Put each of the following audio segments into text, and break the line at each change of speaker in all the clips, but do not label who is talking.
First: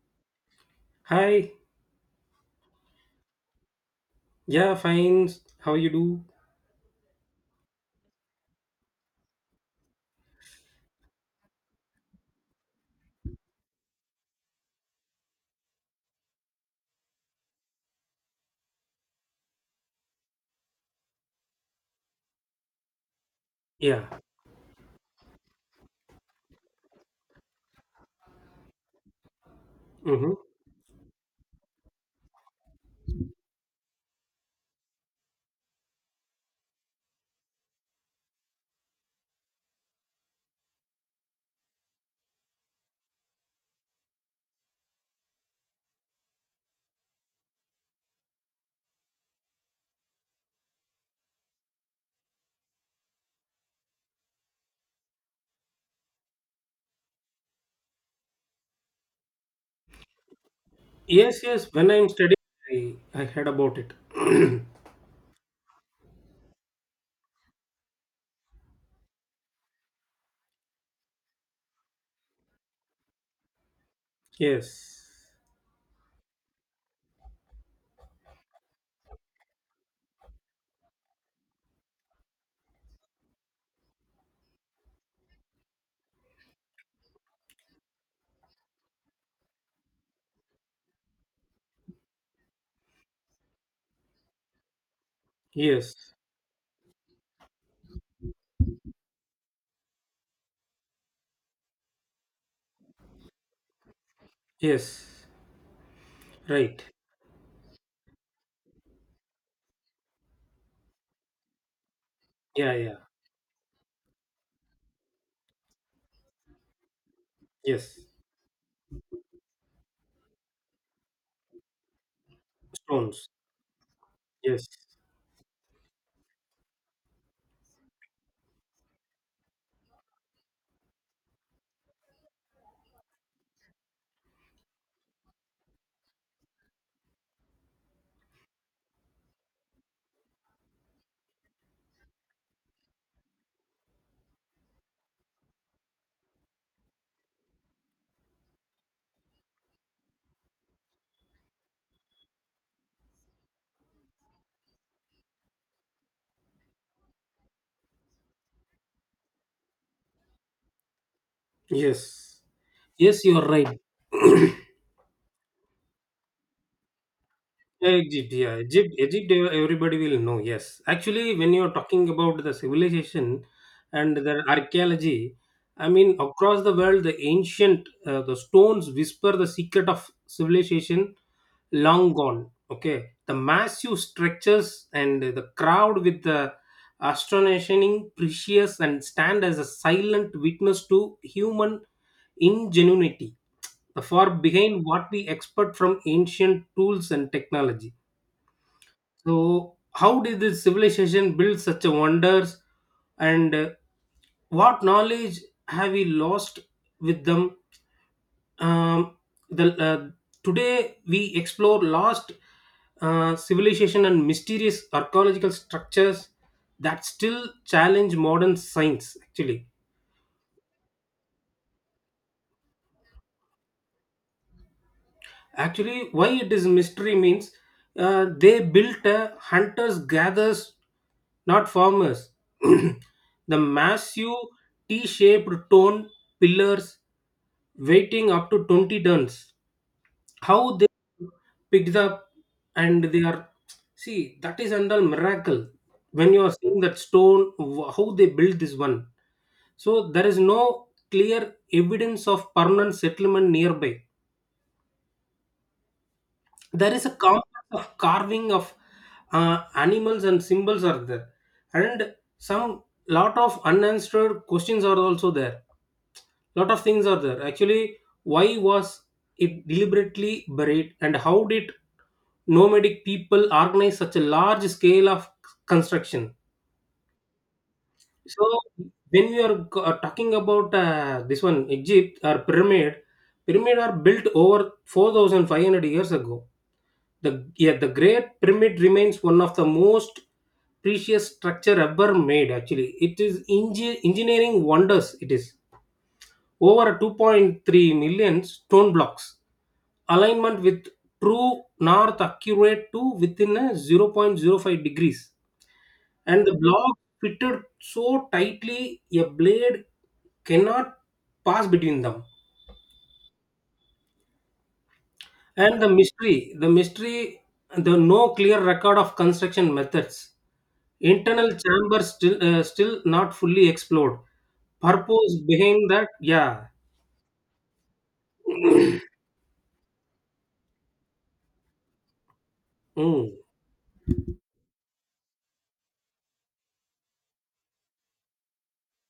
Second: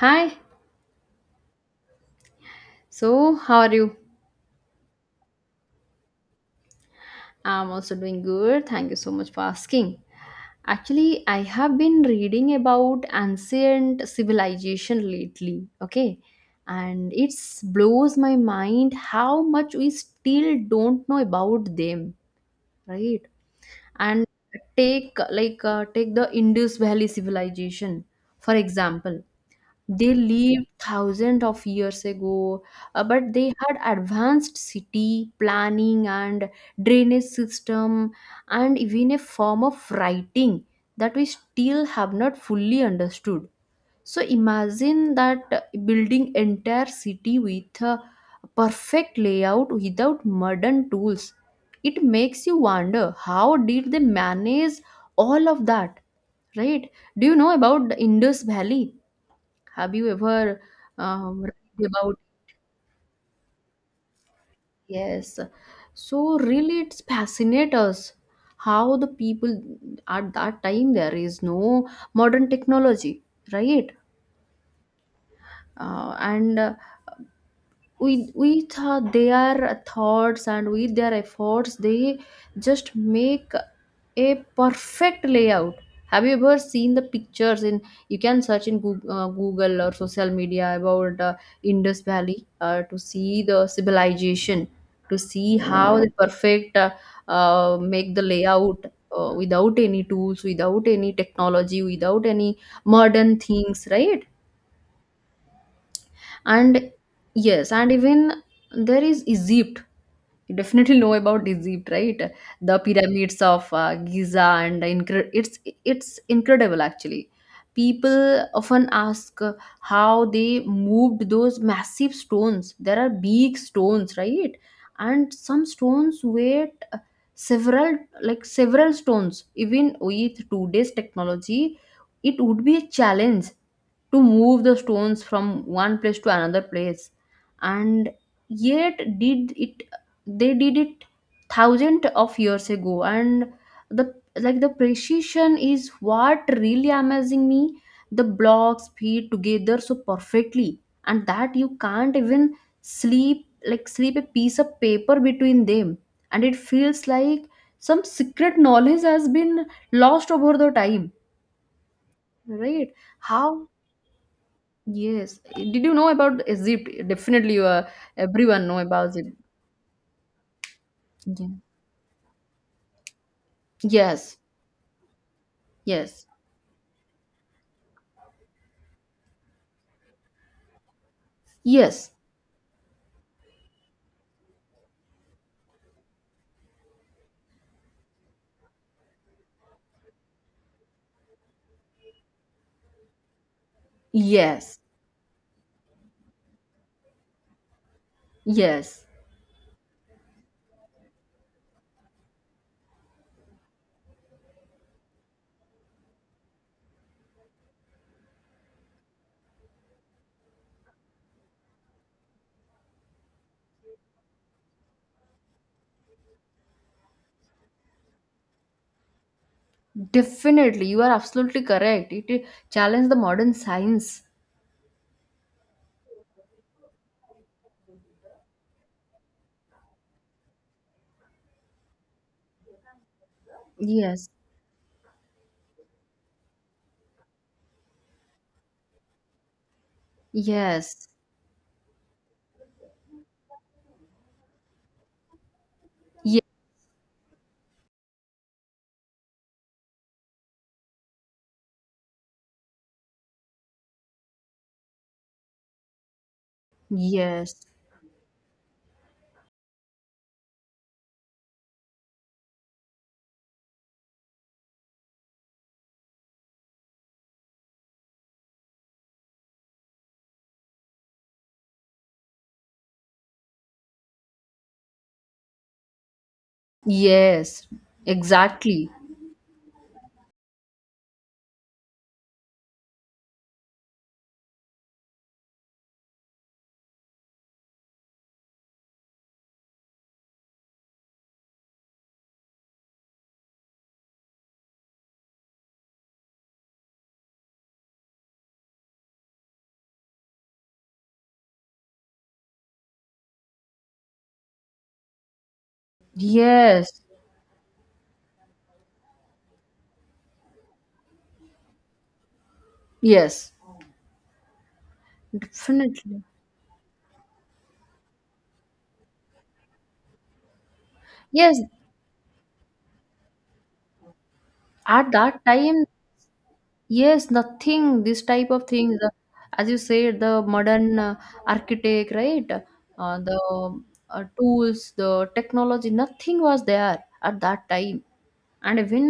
Hi,
Hi.
so how are you?
Yeah, fine. How you do?
I'm also doing good. Thank you so much for asking. Actually, I have been reading about ancient civilization lately, okay? And it blows my mind how much we still don't know about them, right?
Yeah.
And take take the Indus Valley civilization, for example. They
Mm-hmm.
lived thousands of years ago. But they had advanced city planning and drainage system, and even a form of writing that we still have not fully understood. So imagine that, building entire city with a perfect layout without modern tools. It makes you wonder, how did they manage all of that, right? Do you know about the Indus Valley? Have you ever
Yes,
um,
yes.
read
When I'm
about?
studying, I, I heard about it.
Yes. So really, it's fascinate us how the people at that time, there is no modern technology, right?
Yes.
And With their thoughts and with their efforts, they just make a perfect layout. Have you ever seen the pictures in, you can search in Google, Google or social media about, Indus Valley, to see the civilization, to see how they
Yes.
perfect, make the layout, without any tools, without any technology, without any modern things, right?
Yes. Right.
And yes, and even there is Egypt. You definitely know about Egypt, right?
Yeah,
The
yeah.
pyramids of Giza, and it's incredible, actually.
Yes.
People often ask, how they moved those massive stones. There are
Stones.
big stones, right?
Yes.
And some stones weighed, several stones. Even with today's technology, it would be a challenge to move the stones from one place to another place, and yet did it, they did it thousand of years ago. And the, like the precision is what really amazing me. The blocks fit together so perfectly, and that you can't even sleep a piece of paper between them. And it feels like some secret knowledge has been lost over the time,
Yes.
right?
Yes, you're
How?
right.
Yes, did you know about Egypt? Definitely you,
Egypt, yeah,
everyone know
Egypt,
about it.
Egypt, everybody will know, yes. Actually,
Yeah.
when you're talking about the civilization and
yes
the archaeology, I mean,
yes.
across the world, the stones whisper the secret of civilization
Yes,
long gone. Okay, the massive structures and the crowd with the astonishing, precious, and stand as a silent witness to human ingenuity, the far
yes,
behind what we expect from ancient tools and technology.
yes.
So, how did this civilization build such a wonders, and what knowledge have we lost with them? Um, the Today we explore lost civilization and mysterious archaeological structures that still challenge modern science. Actually,
Definitely, you are absolutely correct. It challenged the modern science.
actually, why it is mystery means they built a hunters gatherers not farmers. The
Yes,
massive T shaped stone pillars weighing up to 20 tons. How they
yes,
picked up and they are, see, that is under miracle. When
yes,
you are seeing that stone, how they built this one. So there is no clear evidence of permanent settlement nearby. There is a complex
yes,
of carving of animals and symbols are there, and some lot of unanswered questions are also there, lot of things are there actually. Why was it deliberately buried, and how did nomadic people organize such a large scale of construction?
yes.
So,
Exactly.
when we are talking about this one, Egypt or pyramid are built over 4,500 years ago. Yeah, the Great Pyramid remains one of the most precious structure ever made. Actually, it is engineering wonders. It is over 2.3 million stone blocks, alignment with true north accurate to within a zero point zero 0.05 degrees, and the
Yes,
block fitted so tightly a blade cannot pass between them.
yes,
And the
definitely.
mystery the mystery the no clear record of construction methods, internal
Yes,
chambers still not fully explored,
at
purpose
that time,
behind that. Yeah.
yes, nothing. This type of things, as you said, the modern architect, right? Uh,
Mm.
the uh, tools, the technology, nothing was there at that time. And even,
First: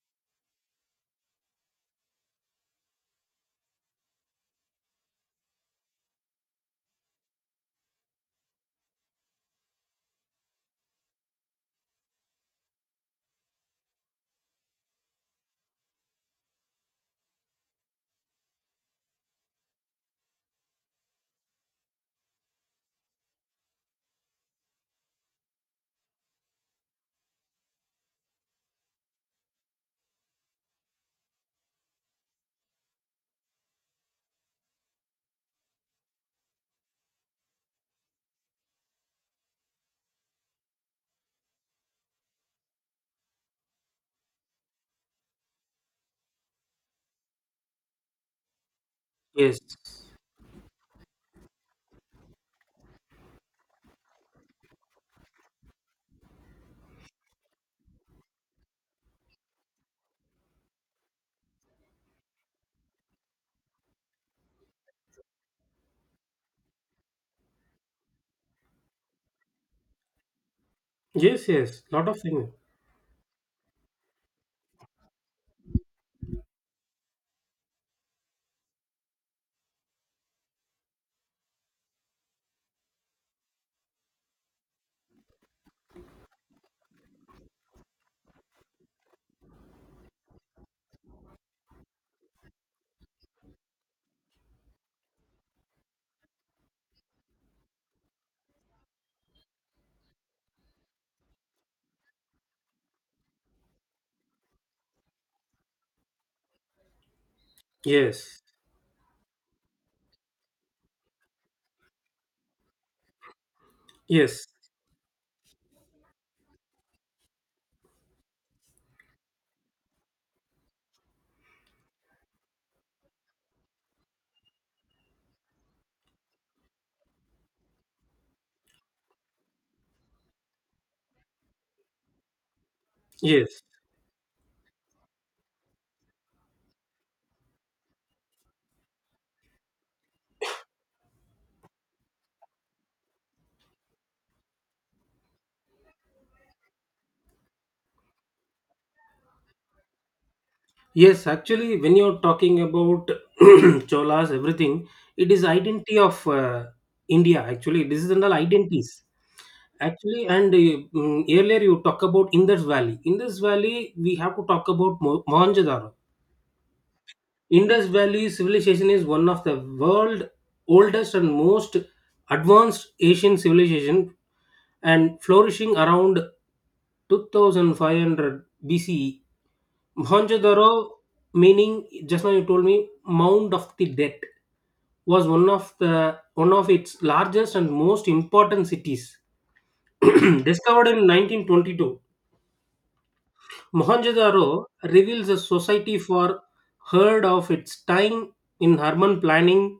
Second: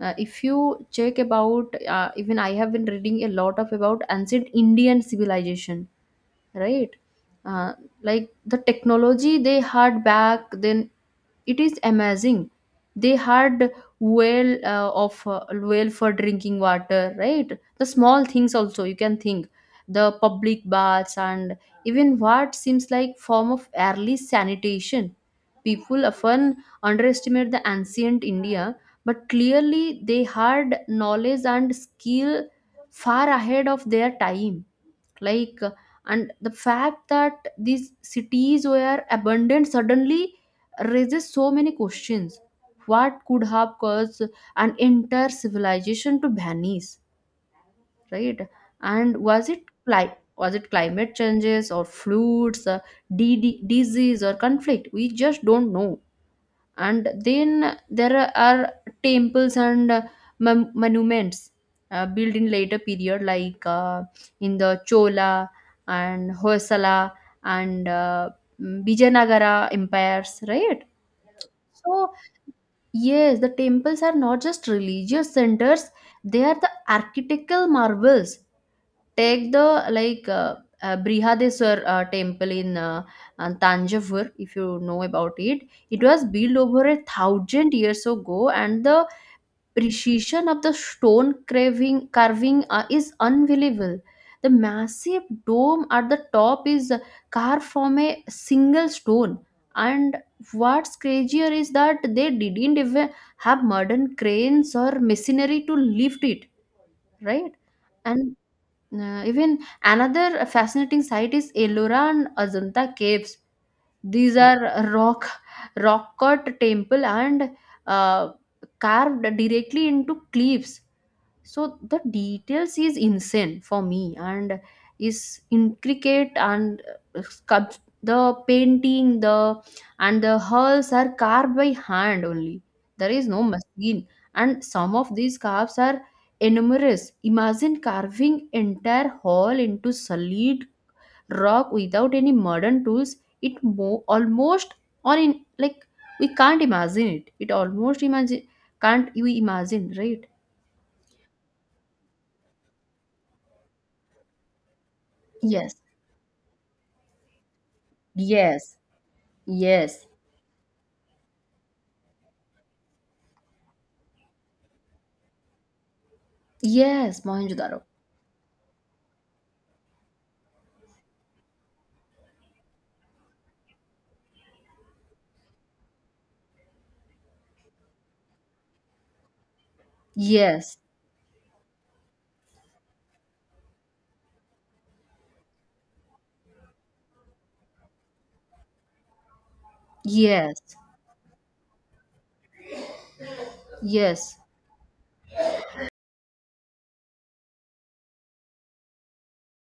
if you check about, even I have been reading a lot of about ancient Indian civilization, right? Uh, like the technology they had back then, it is amazing. They had well for drinking water, right? The small things also you can think, the public baths and even what seems like form of early sanitation. People often underestimate the ancient India, but clearly they had knowledge and skill far ahead of their time. Like uh, and the fact that these cities were abandoned suddenly raises so many questions. What could have caused an entire civilization to vanish, right? And
Yes,
was it climate changes or floods, disease or conflict, we just don't know. And then there are temples and, monuments built in later period, in the Chola and Hoysala and Vijayanagara empires, right?
yes, yes, lot
So
of things.
yes, the temples are not just religious centers, they are the architectural marvels. Take the Brihadeswar temple in Tanjavur, if you know about it. It was built over a thousand years ago, and the precision of the stone carving, is unbelievable. The massive dome at the top is carved from a single stone. And what's crazier is that they didn't even have modern cranes or machinery to lift it, right? and
Yes,
uh, even another fascinating site is Ellora and Ajanta caves. These
yes,
Mm. are rock cut temple, and uh, carved directly into cliffs. So the details is insane for me, and is intricate, and uh, sculpt- the painting, the, and the hulls are carved by hand only, there is no
yes.
machine. And some of these carves are enormous. Imagine carving entire hall into solid rock without any modern tools. Almost, or in like we can't imagine it. It almost imagine, can't you imagine, right?
Yes, actually, when you're talking about Cholas, everything, it is
Yes.
identity of India. Actually, this is in the
Yes,
identities.
yes,
Actually, earlier you talk about Indus Valley. Indus Valley, we have to talk about Mohenjo-daro.
yes, Mohenjo-daro.
Indus Valley civilization is one of the world oldest and most advanced Asian civilization, and flourishing around 2500 BCE. Mohenjo-daro,
Yes,
meaning just now you told me mound of the dead, was one of its largest and most important cities.
yes,
Discovered in 1922,
yes,
Mohenjo-daro reveals a society for heard of its time in urban planning,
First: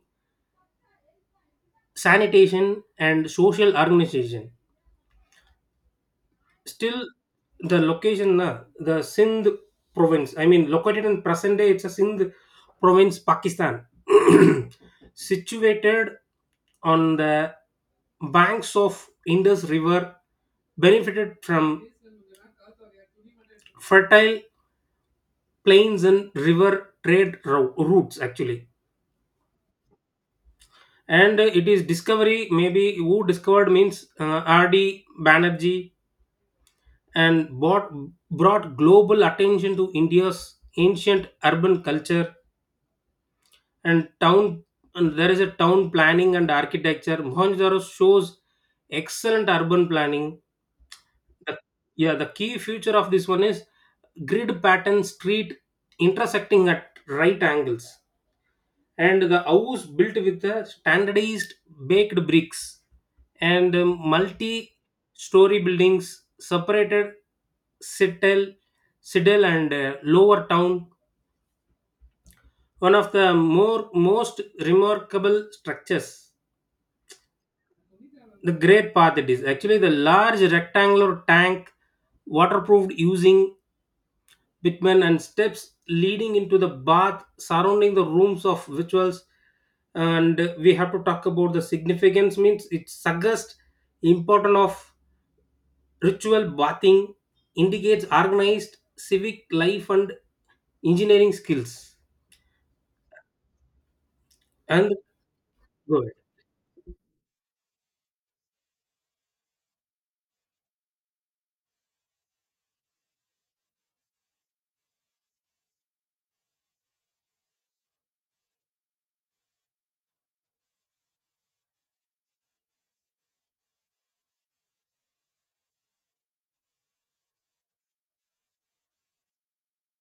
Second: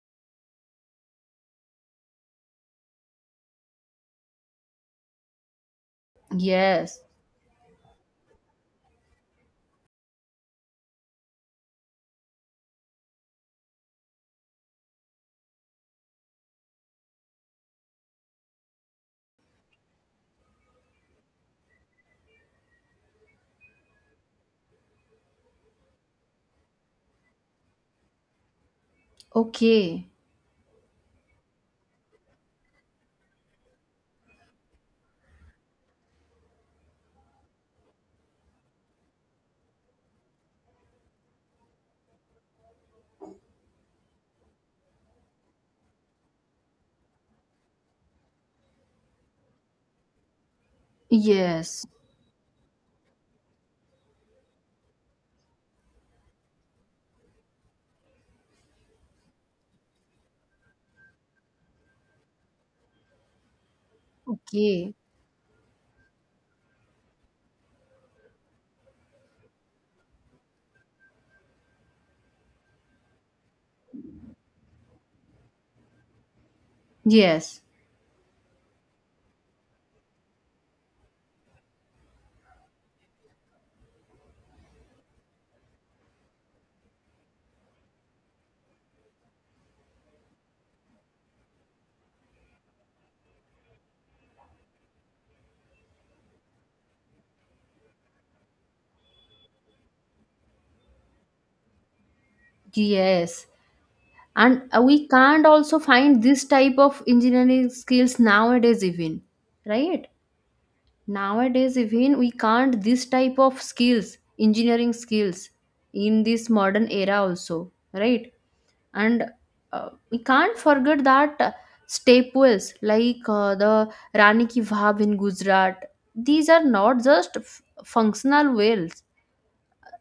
sanitation, and social organization. Still,
yes.
the location na, the Sindh province, I mean, located in present day, it's a Sindh province, Pakistan. Situated on the banks of Indus River, benefited from fertile plains and river trade routes, actually.
Okay,
And it is discovery maybe who discovered means R.D. Banerjee, and brought global attention to India's ancient urban culture and town. And there is a town planning and architecture. Mohenjo-daro shows excellent urban planning. The-
yes,
yeah, the key feature of this one is grid pattern street intersecting at right angles, and the house built with the standardized baked bricks, and multi
okay,
story buildings separated citadel, citadel, and Lower Town, one of the more most remarkable structures.
yes,
The great path, it is actually the large rectangular tank, waterproofed using Pitmen and steps leading into the bath, surrounding the rooms of rituals. And we have to talk about the significance means it suggests importance of ritual bathing, indicates organized civic life and engineering skills.
yes. And
And
we can't also
go ahead.
find this type of engineering skills nowadays, even, right? Nowadays, even we can't this type of skills, engineering skills, in this modern era also, right? And we can't forget that, staples like the Rani ki Vav in Gujarat. These are not just f- functional whales.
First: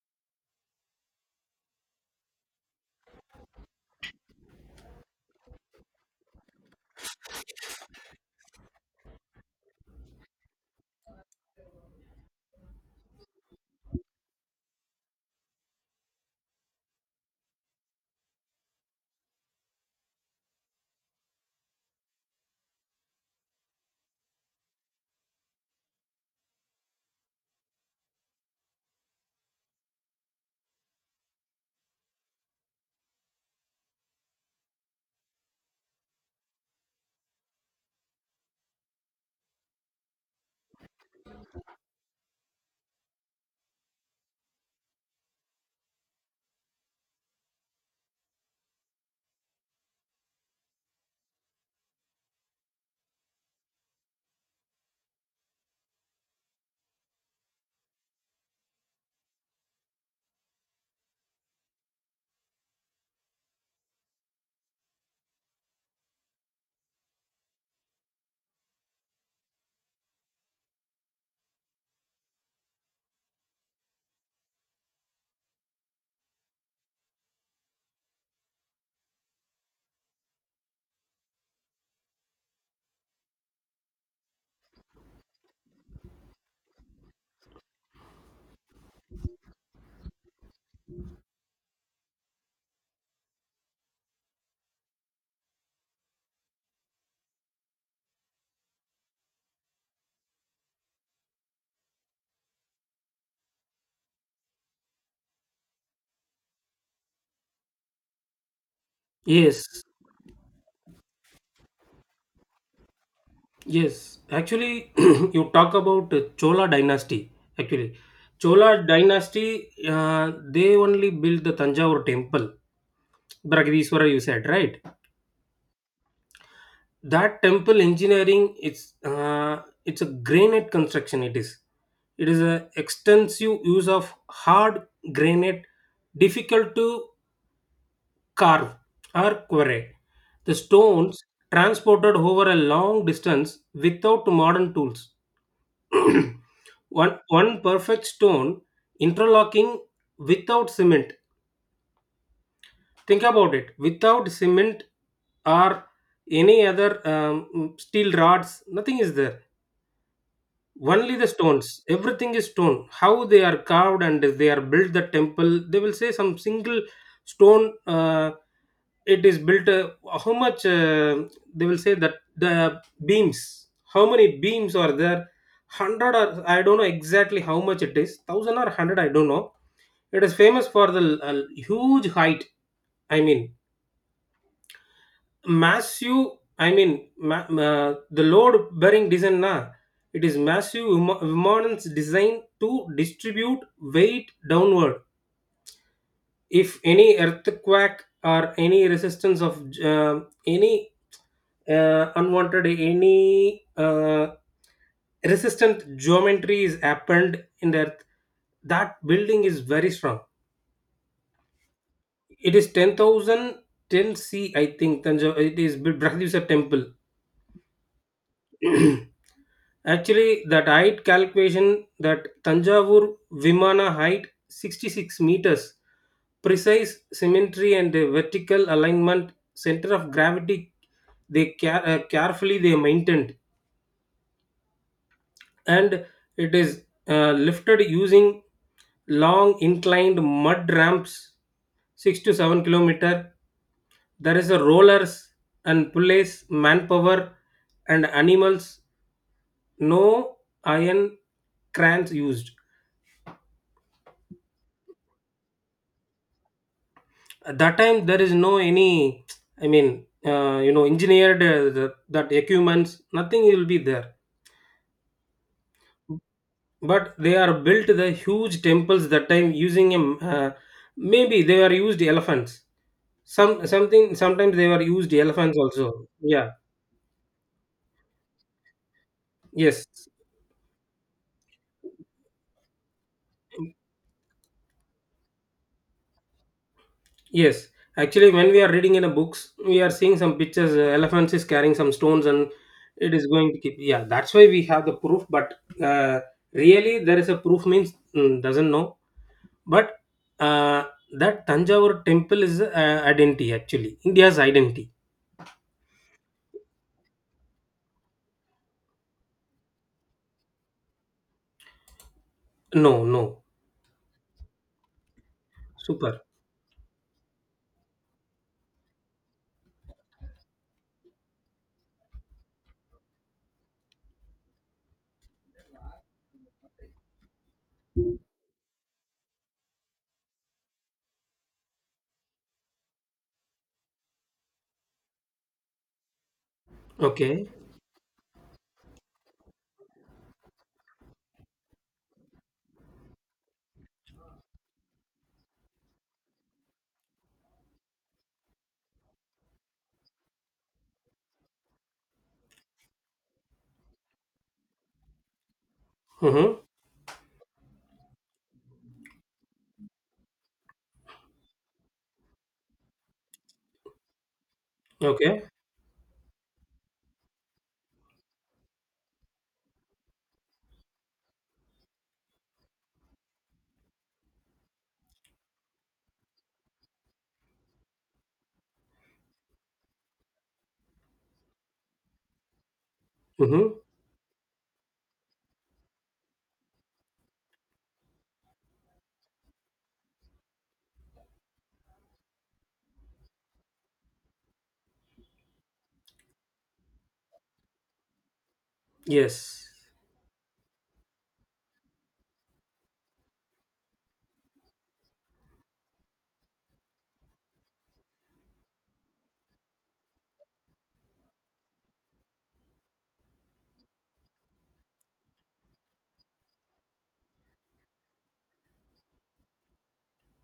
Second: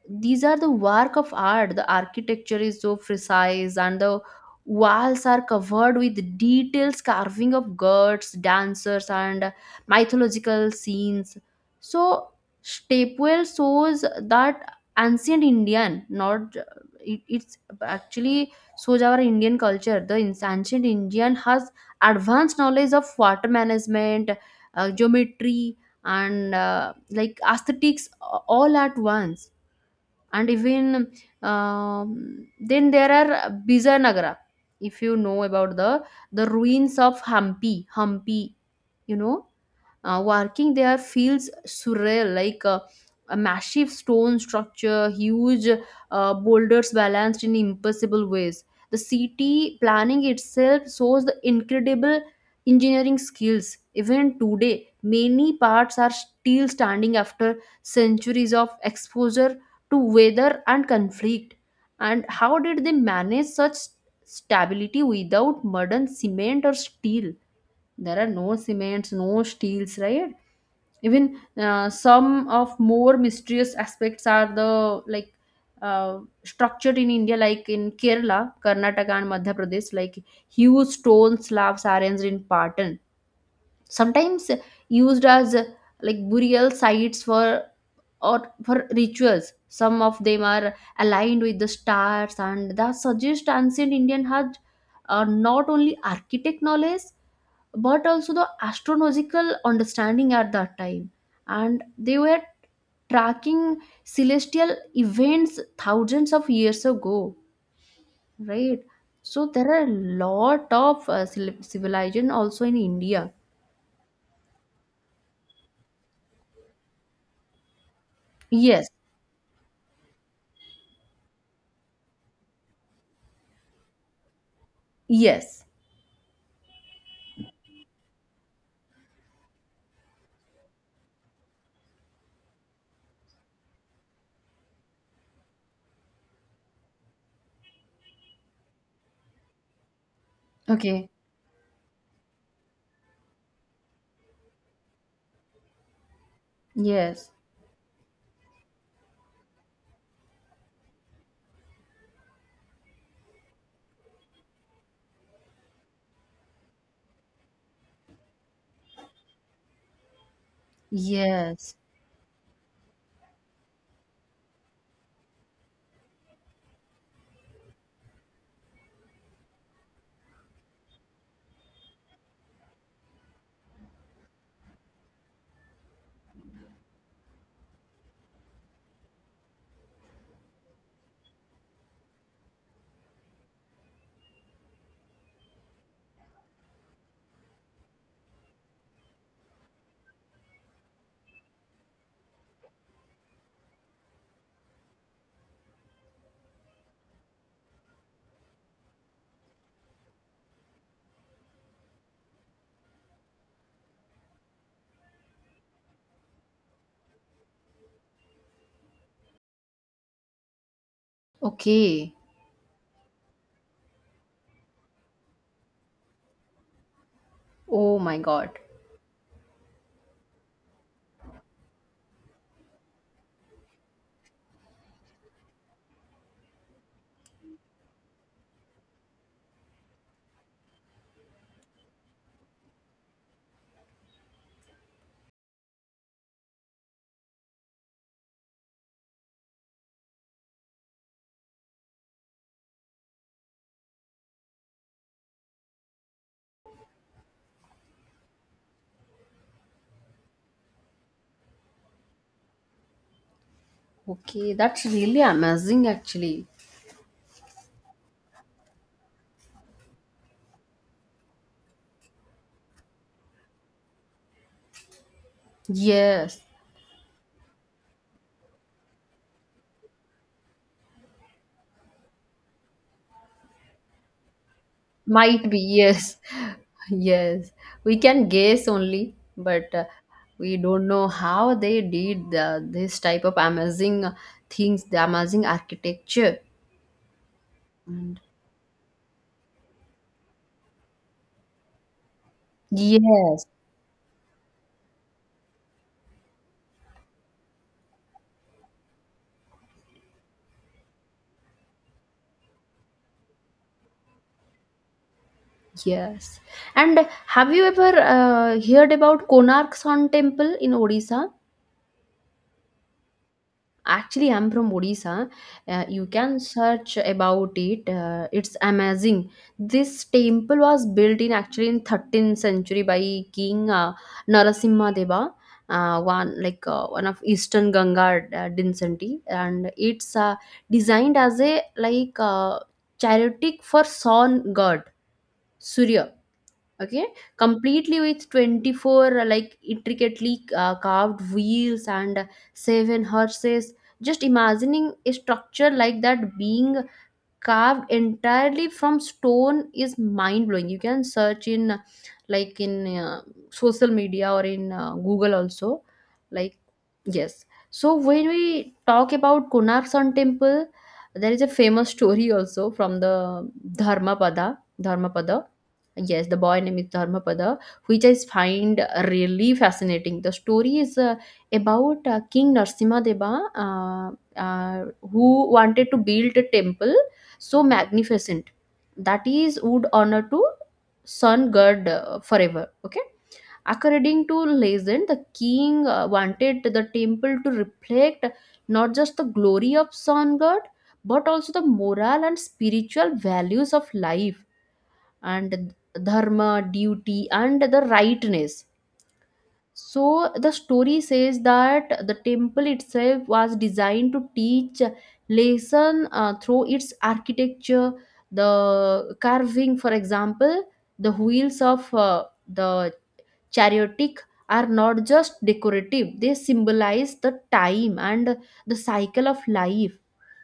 These are the work of art. The architecture is so precise, and the walls are covered with details carving of gods, dancers, and mythological scenes. So stepwell shows that ancient Indian, not it, it's actually shows our Indian culture. Ancient Indian has advanced knowledge of water management, geometry, and aesthetics, all at once. And even, then there are Bijanagara, if you know about the ruins of Hampi, you know. Working there feels surreal, a massive stone structure, huge boulders balanced in impossible ways. The city planning itself shows the incredible engineering skills. Even today, many parts are still standing after centuries of exposure to weather and conflict. And how did they manage such stability without modern cement or steel? There are no cements, no steels, right? Even some of more mysterious aspects are the, structured in India, like in Kerala, Karnataka, and Madhya Pradesh, like huge stone slabs arranged in pattern, sometimes used as, burial sites for, or for rituals. Some of them are aligned with the stars, and that suggest ancient Indian had, not only architect knowledge, but also the astronomical understanding at that time. And they were tracking celestial events thousands of years ago, right? So there
Yes,
are a lot of, civilization also in India.
yes. Actually, you talk about Chola dynasty. Actually, Chola
Yes,
dynasty, they only built the Tanjavur temple, Bragadishwara. You said right.
yes.
That temple engineering, it's a granite construction. It is a extensive use of hard granite, difficult to carve or quarry the
Okay.
stones, transported over a long distance without modern tools. one
Yes,
one perfect stone interlocking without cement. Think about it, without cement or any other steel rods, nothing is there, only the stones.
yes,
Everything is stone. How they are carved and they are built the temple, they will say some single stone it is built, how much, they will say that the beams, how many beams are there, 100 or I don't know exactly, how much it is, 1000 or 100, I don't know. It is famous for the huge height, I mean massive, I mean the load bearing design na. It is massive Vimanam's designed to distribute weight downward. If any earthquake or any resistance of uh, any unwanted any resistant geometry is happened in the earth, that building is very strong.
okay.
It is 10,010 c, I think Thanjavur, it is temple.
Oh my god.
Actually, that height calculation, that Tanjavur Vimana height 66 meters, precise symmetry and vertical alignment, center of gravity, they carefully they maintained, and it is lifted using long inclined mud ramps, 6 to 7 kilometer. There is a rollers and pulleys, manpower, and animals, no iron crans used.
Okay, that's really amazing, actually.
At that time there is no any, I mean, engineered, that equipments, nothing will be there,
Yes.
but they are built the huge temples that time using maybe they were used elephants. Sometimes they were used
Might
elephants
be,
also,
yes.
yeah.
Yes. We can guess only, but,
Yes.
we don't know how they did the, this type of amazing things, the amazing architecture.
Yes,
And
actually, when we are reading in a books, we are seeing some pictures. Elephants is carrying some stones, and it is
yes,
going to keep. Yeah, that's why we have the proof. But uh, really, there is a proof means, doesn't know. But uh, that Tanjavur temple is identity, actually India's identity.
yes. And have you ever heard about Konark Sun Temple in Odisha?
No, no,
Actually, I'm from Odisha. You
super.
can search about it. It's amazing. This temple was built in actually in 13th century by King Narasimha Deva, one of Eastern Ganga dynasty, and it's designed as a chariot for sun god Surya, okay,
Okay.
completely with 24 intricately carved wheels and seven horses. Just imagining a structure like that being carved entirely from stone is mind blowing. You can search in, like in uh, social media, or in Google also, like.
Mm-hmm.
Yes. So when we talk about Konark Sun Temple, there is a famous story also from the dharmapada
Okay.
dharmapada. Yes, the boy name is Dharmapada, which I find really fascinating. The story is, about king Narasimha Deva, uh, uh, who wanted to build a temple so magnificent that is would honor to sun god forever, okay.
Mm-hmm.
According to legend, the king wanted the temple to reflect not just the glory of sun god, but also the moral and spiritual values of life, and dharma, duty, and the rightness.
Yes.
So the story says that the temple itself was designed to teach lesson, through its architecture. The carving, for example, the wheels of the Chariotic are not just decorative, they symbolize the time and the cycle of life.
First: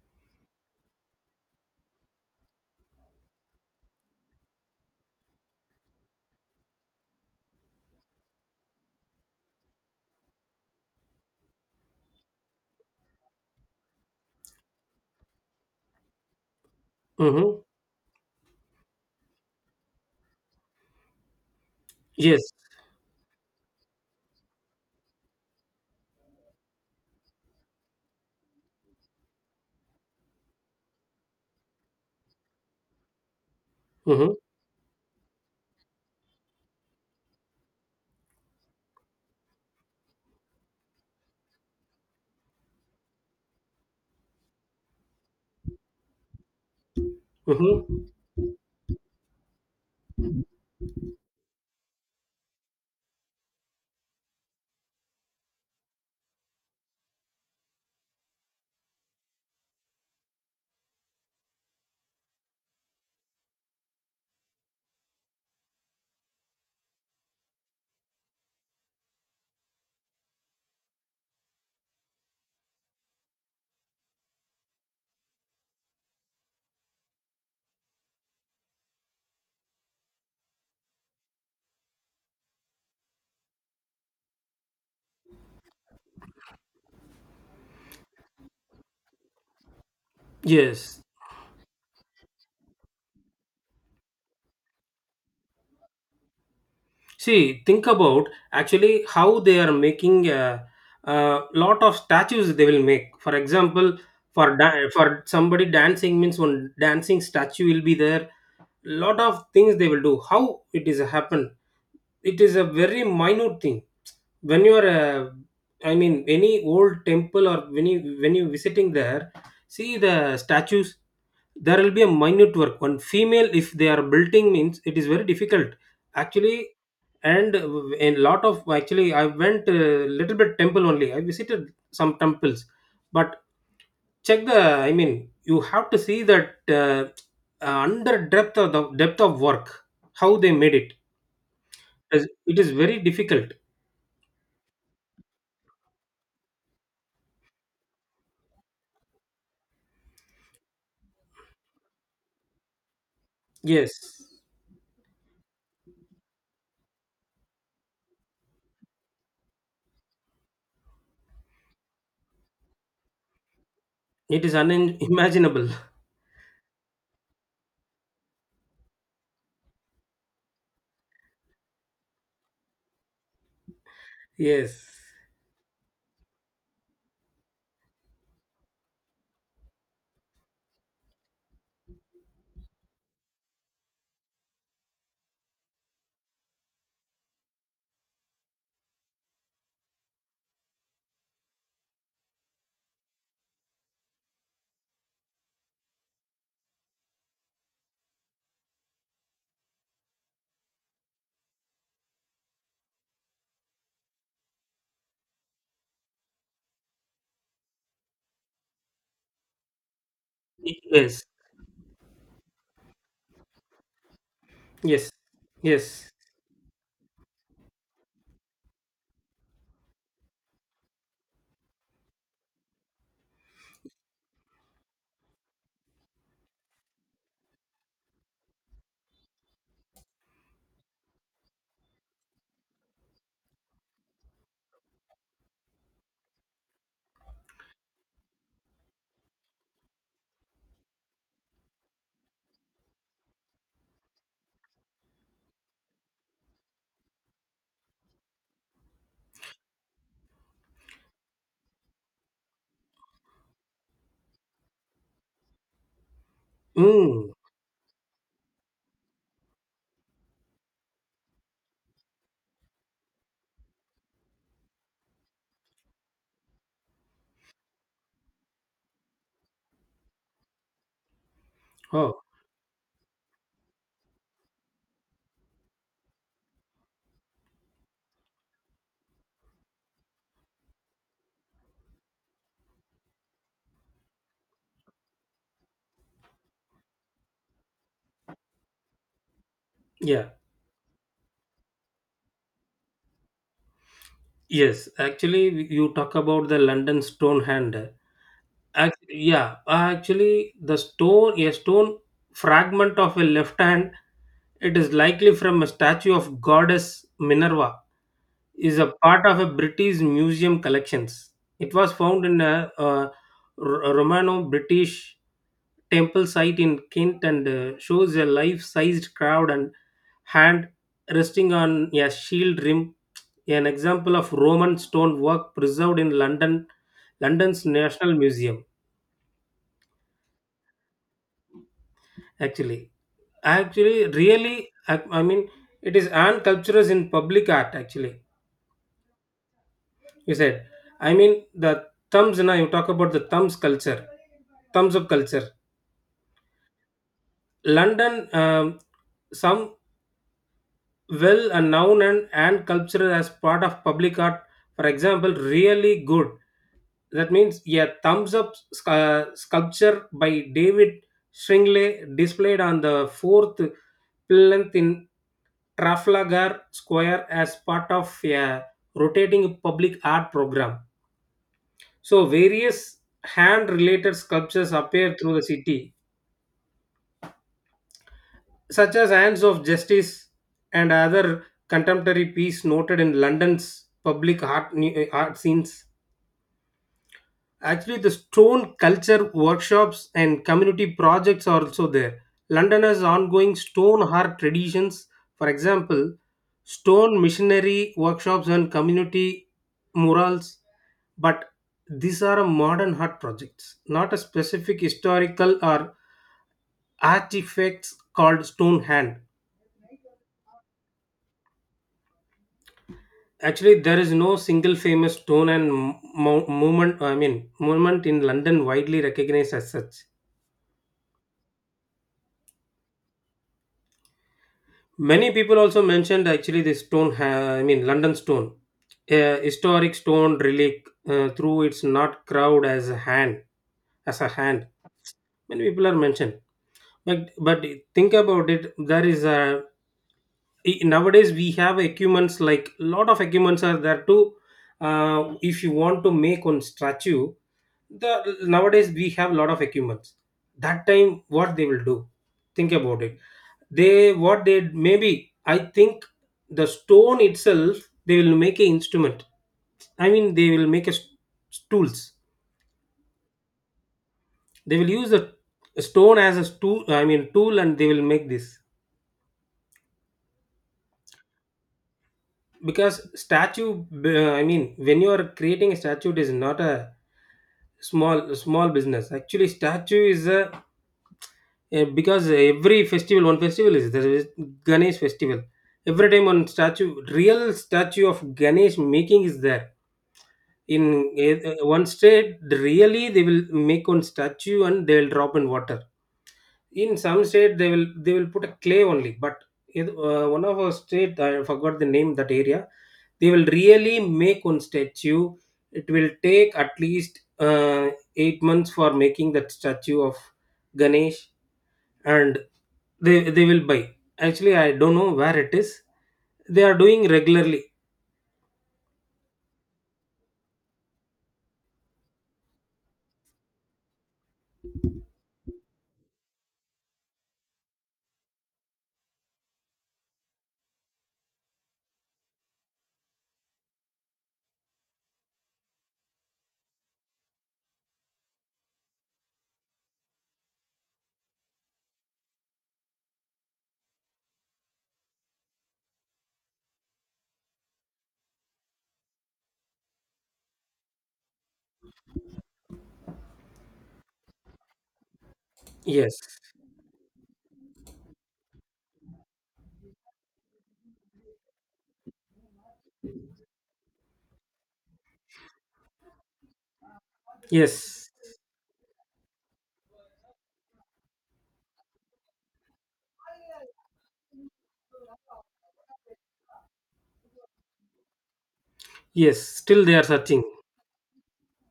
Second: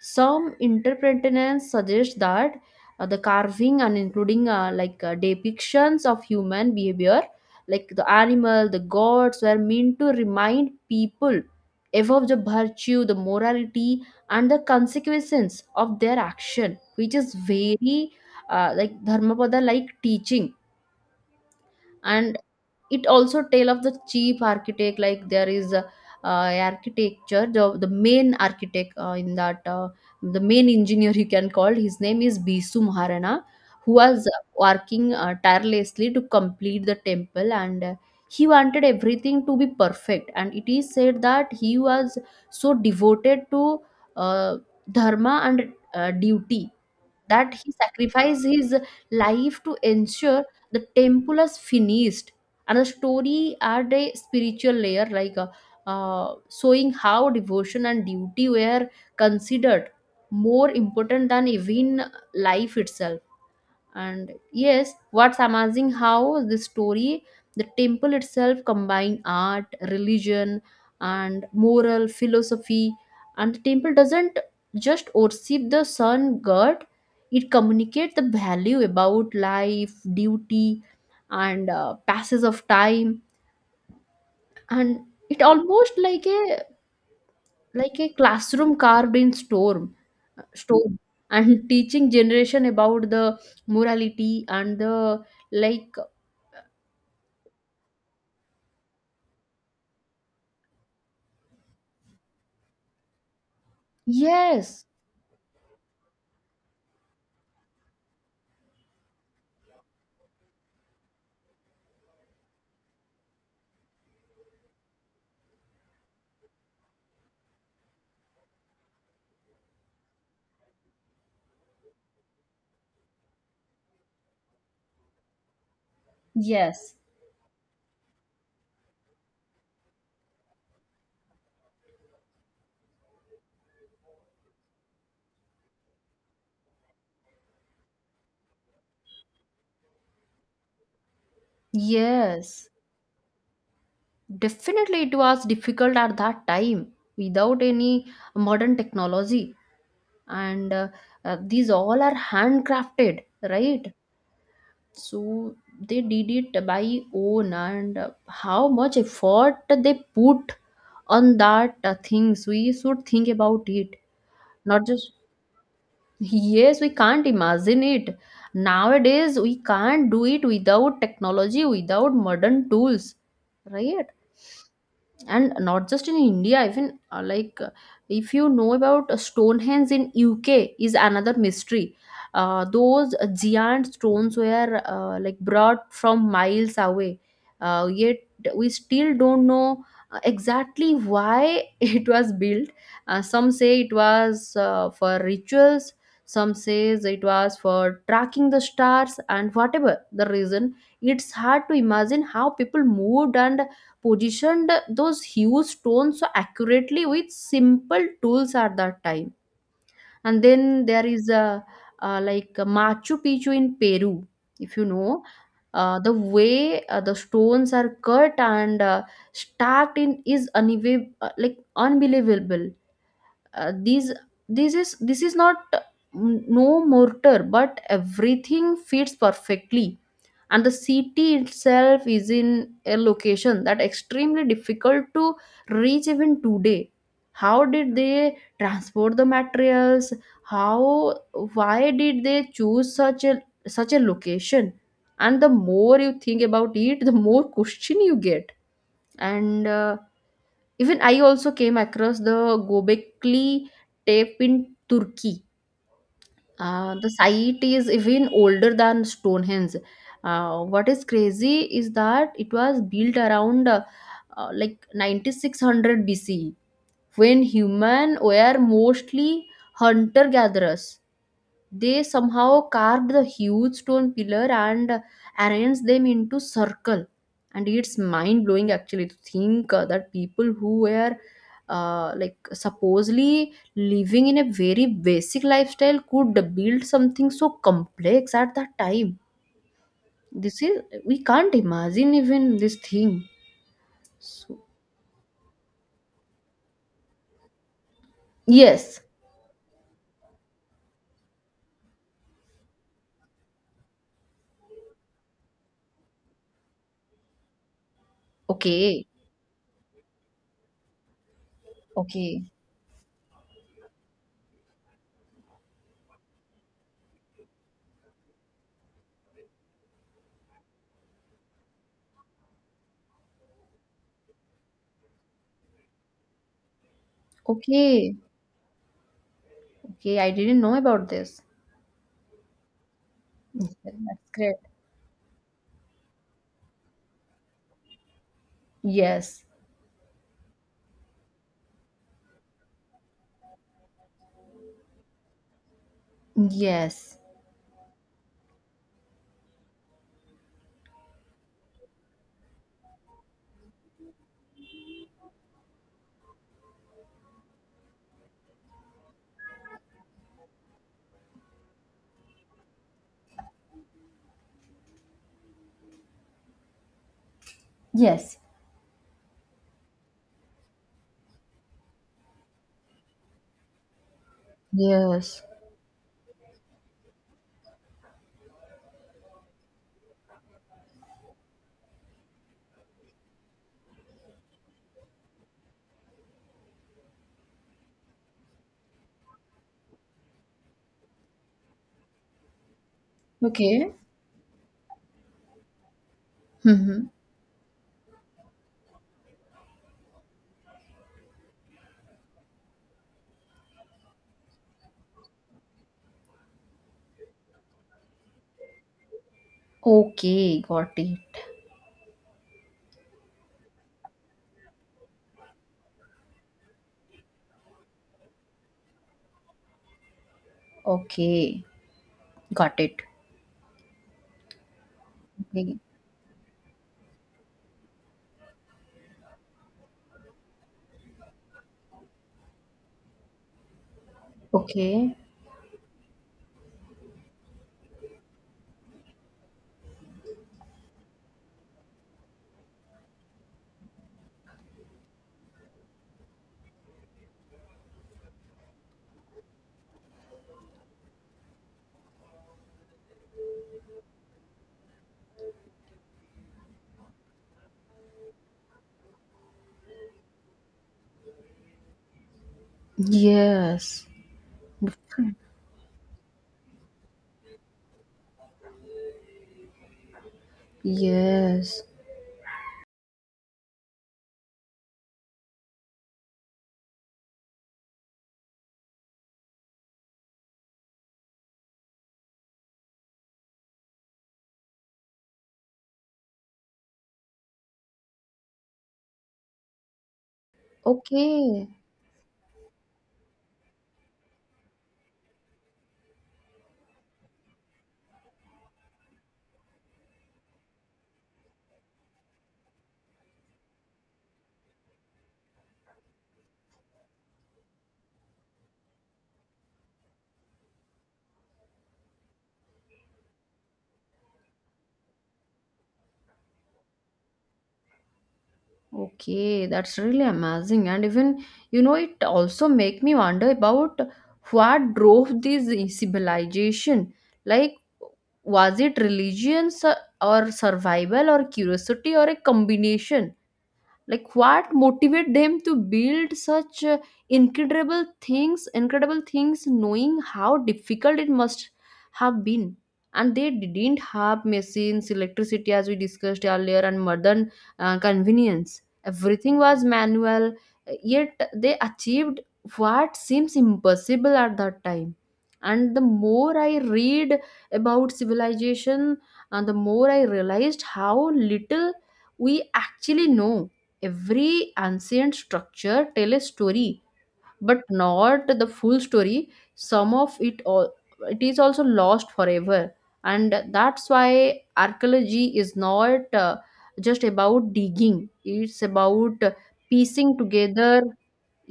Some interpreters suggest that, the carving and including, depictions of human behavior, like the animal, the gods, were meant to remind people about the virtue, the morality, and the consequences of their action, which is
Mm-hmm.
very Dharmapada like teaching. And
Yes.
it also tell of the chief architect, like there is a, architecture the main architect in that the main engineer, you can call, his name is Bisu Maharana, who was
Mm-hmm.
working tirelessly to complete the temple. And he wanted everything to be perfect, and it is said that he was so devoted to, uh, dharma and duty, that he
Mm-hmm.
sacrificed his life to ensure the temple is finished. And the story add a spiritual layer, showing how devotion and duty were considered more important than even life itself. And yes, what's amazing, how the story, the temple itself combine art, religion, and moral philosophy. And the temple doesn't just worship the sun god, it communicates the value about life, duty, and passes of time. And it almost like a, like a classroom carved in storm stone,
Yes.
and teaching generation about the morality and the, like.
See, think about actually how they are making a lot of statues they will make. For example,
Yes.
for somebody dancing means one dancing statue will be there. Lot of things they will do. How it is happen? It is a very minute thing when you are I mean any old temple, or when you visiting there, see the statues. There will be a minute work, one female if they are building means it is very difficult actually.
Yes.
And a lot of actually I went a little bit temple only, I visited some temples, but check the, I mean, you have to see that under depth of the depth of work, how they made it. it is it
Yes.
is very difficult,
Definitely, it was difficult at that time without any modern technology, and these all are handcrafted,
yes.
right? So they did it by own, and how much effort they put on that things. We should think about it,
It is
not just.
unimaginable.
Yes, we can't imagine it. Nowadays, we can't do it without technology, without modern tools, right?
Yes.
And not just in india even like if you know about stonehenge in uk is another mystery. Those giant stones were brought from miles away, yet we still don't know exactly why it was built. Some say it was for rituals, some says it was for tracking the stars, and whatever the reason, it's hard to imagine how people moved and positioned those huge stones so accurately with simple tools at that time. And then there
Yes.
is a, uh, like a Machu Picchu in Peru, if you
Yes.
know.
Yes.
The way the stones are cut and stacked in is unbelievable. These this is This is not, no mortar, but everything fits perfectly. And the city itself is in a location that extremely difficult to reach even today. How did they transport the materials? How? Why did they choose such a such a location? And the more you think about it, the more question you get. And Even I also came across the gobekli tape in turkey. The
Mm.
site is even older than Stonehenge. What is crazy is that it was built around 9600 BC, when human were mostly hunter gatherers. They
Oh,
somehow carved the huge stone pillar and arranged them into circle. And it's mind blowing actually to think that people who were supposedly living in a very basic lifestyle could build something so complex at that time.
yeah.
This is we can't imagine even this thing. So,
Yes. Actually, you talk about the London Stonehenge.
yes.
Yeah, actually, a stone fragment of a left hand, it is likely from a statue of goddess Minerva, is a
Okay.
part of a British museum collections. It was found in
Okay.
a Romano-British temple site in Kent, and shows a life-sized crowd and hand resting on a shield rim, an example of Roman stone work preserved in London, London's National
Okay.
Museum.
Okay. I didn't know about this.
Actually,
Yeah,
actually,
that's great.
really, I mean, it is an cultures in public art. Actually,
Yes.
you said. I mean, the thumbs. Now you talk about the thumbs culture, thumbs up culture.
Yes.
London, some well a noun and, culture as part of public art, for example really good, that means a thumbs up sculpture by David Shringley, displayed on the fourth plinth in Trafalgar Square, as part of
Yes.
a rotating public art program, so various hand related sculptures appear through the
Yes.
city, such as Hands of Justice, and other contemporary pieces noted in London's public art, art scenes. Actually, the stone culture workshops and community projects are also there. London has ongoing
Okay.
stone art traditions, for example,
Mm-hmm.
stone missionary workshops and community murals, but these are a modern art projects, not a specific historical or artifacts called stone hand.
Okay, got it.
Actually, there is no single famous stone and movement. I mean, monument in London widely recognized as such.
Okay. Got it.
Many people
Okay.
also mentioned actually this stone. I mean, London stone, a historic stone relic. Through it's not crowd as a hand, as a hand.
Okay.
Many people are mentioned, but think about it. There is nowadays we have equipments, like a lot of equipments are there to, if you want to make one statue, the nowadays we have a lot of equipments, that time what they will do, think about it, they what they maybe I think the stone itself, they will make an instrument, I mean they will make a tools,
Yes.
they will use the stone as a tool, I mean tool, and they will make this,
Yes.
because statue, I mean when you are creating a statue, it is not a small small business actually. Statue is because every festival, one festival is there, is Ganesh festival. Every time one statue, real statue of Ganesh making is there in
Okay.
one state, really they will make one statue, and they will drop in water. In some state, they will put a clay only. But one of our state, I forgot the name that area. They will really make one statue. It will take at least 8 months for making that statue of Ganesh, and they will buy. Actually, I don't know where it is. They are doing regularly.
Okay. That's really amazing. And even, you know, it also make me wonder about what drove this civilization. Like, was it religions or survival or curiosity or a combination? Like what motivate them to build such incredible things, knowing how difficult it must have been. And they didn't have machines, electricity, as we discussed earlier, and modern convenience. Everything was manual, yet they achieved what seems impossible at that time. And the
Yes,
more I read about civilization, and the more I realized how little we actually know. Every ancient structure tell a story, but
yes,
not the full story. Some of it all, it is also lost forever. And that's why archaeology is not just about digging. It's
yes.
about
Still, they are
piecing
searching.
together.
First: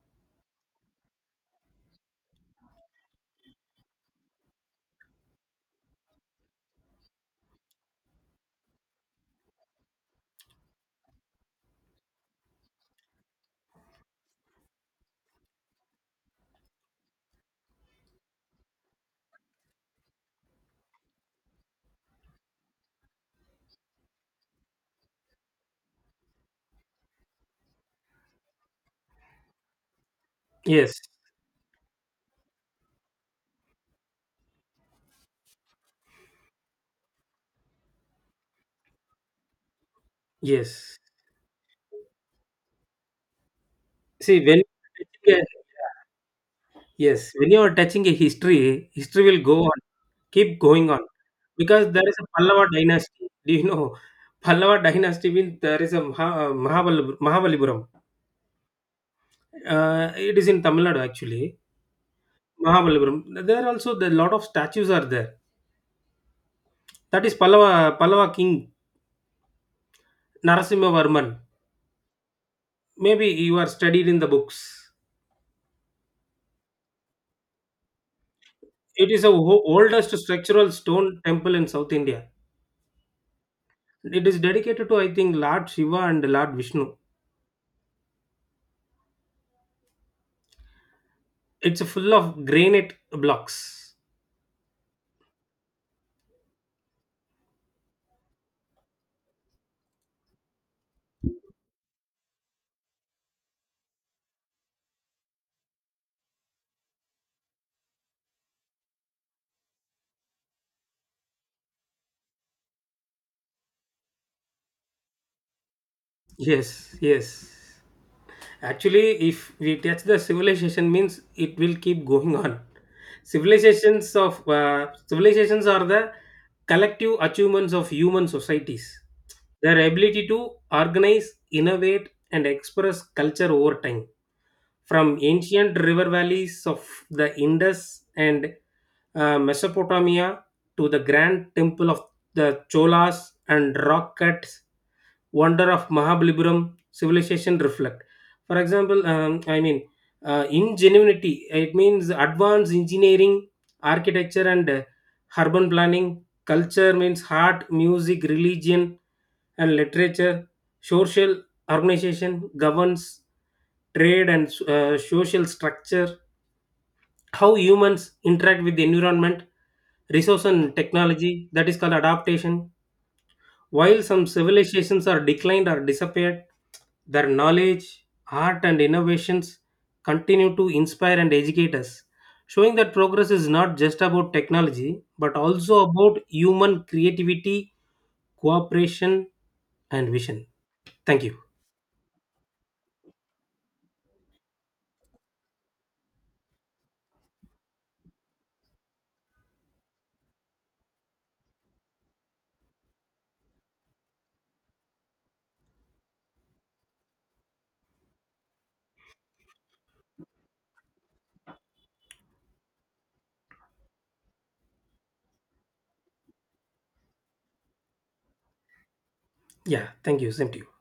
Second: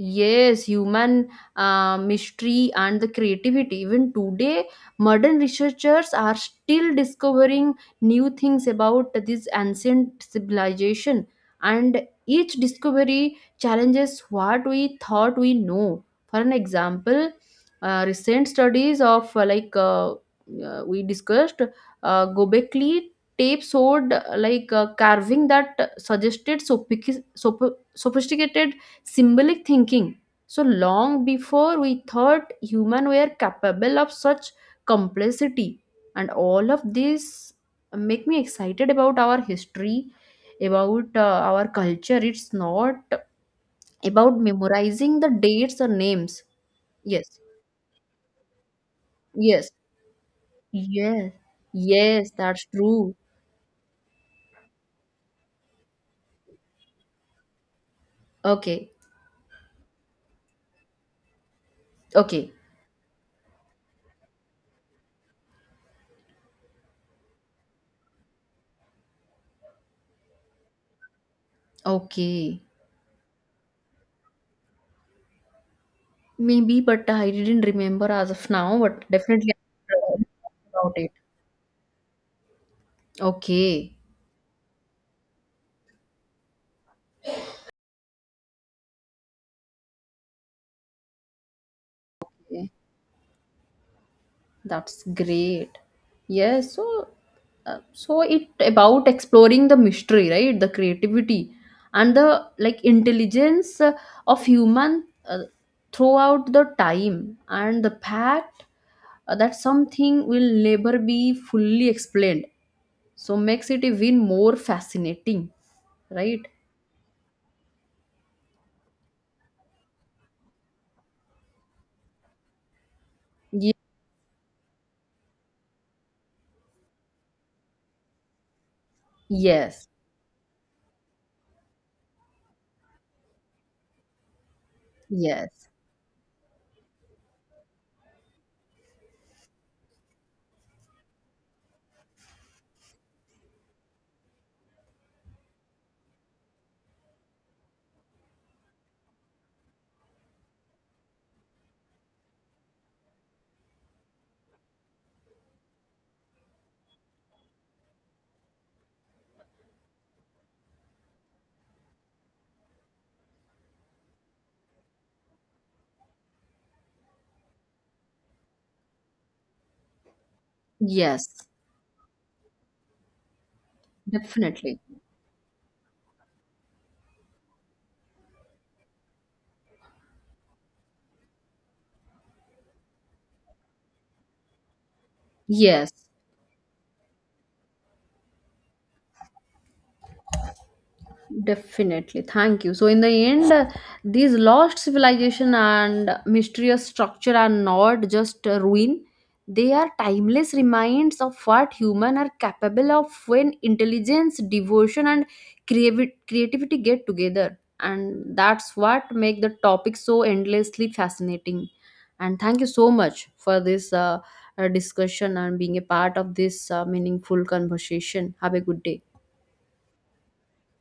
Yes, human mystery and the creativity. Even today, modern researchers are still discovering new things about this ancient civilization, and each discovery challenges what we thought we know. For an example, recent studies of we discussed Gobekli tape showed carving that suggested sophisticated symbolic thinking. So
Yes,
long before we thought human were capable of such complexity, and all of this make me excited about our history,
yes.
about our culture. It's not about
See, when
memorizing the dates or names.
yes,
Yes,
when you are touching a history, history will go
yes,
on, keep going on,
yes,
because there is a
yes.
Pallava
That's true.
dynasty. Do you know? Pallava dynasty means there is a Mahabalipuram.
Okay,
It is in Tamil Nadu actually.
okay,
Mahabalipuram. There also the lot of statues are there. That is Pallava king Narasimha Varman.
okay.
Maybe you are studied in the books.
Maybe, but I didn't remember as of now. But
It is the
definitely I
oldest
will
structural
about it.
stone temple in South India.
Okay.
It is dedicated to I think Lord Shiva and Lord Vishnu. It's full of granite blocks.
That's great. Yes, so so it about exploring the mystery, right? The creativity and the like intelligence of human throughout the time, and the fact that something will never be fully explained. So makes it even more fascinating, right?
Yes, yes. Actually, if we touch the civilization, means it will keep going on.
Ye-
Civilizations are the collective achievements of human societies. Their
yes.
ability to organize, innovate, and express culture over time. From
Yes.
ancient river valleys of the Indus and Mesopotamia to the grand temple of the Cholas and rock cut wonder of Mahabalipuram civilization reflect. For example, I mean, ingenuity, it means advanced engineering, architecture, and urban planning. Culture means art, music, religion, and literature. Social organization governs trade and social structure, how humans interact with the environment resource and
Yes.
technology, that is called adaptation. While some
Definitely.
civilizations are declined or disappeared, their knowledge, art and innovations continue to inspire and educate us, showing that progress is not just about technology but also
Yes.
about human creativity, cooperation and vision. Thank you.
Definitely. Thank you. So, in the end, these lost civilization and mysterious structure are not just a ruin. They are timeless reminders of what human are capable of when intelligence, devotion, and creativity get together. And that's what make the topic so endlessly fascinating. And thank you so much for this discussion and being a part of this meaningful conversation. Have a good day.
Yeah, thank you same to you.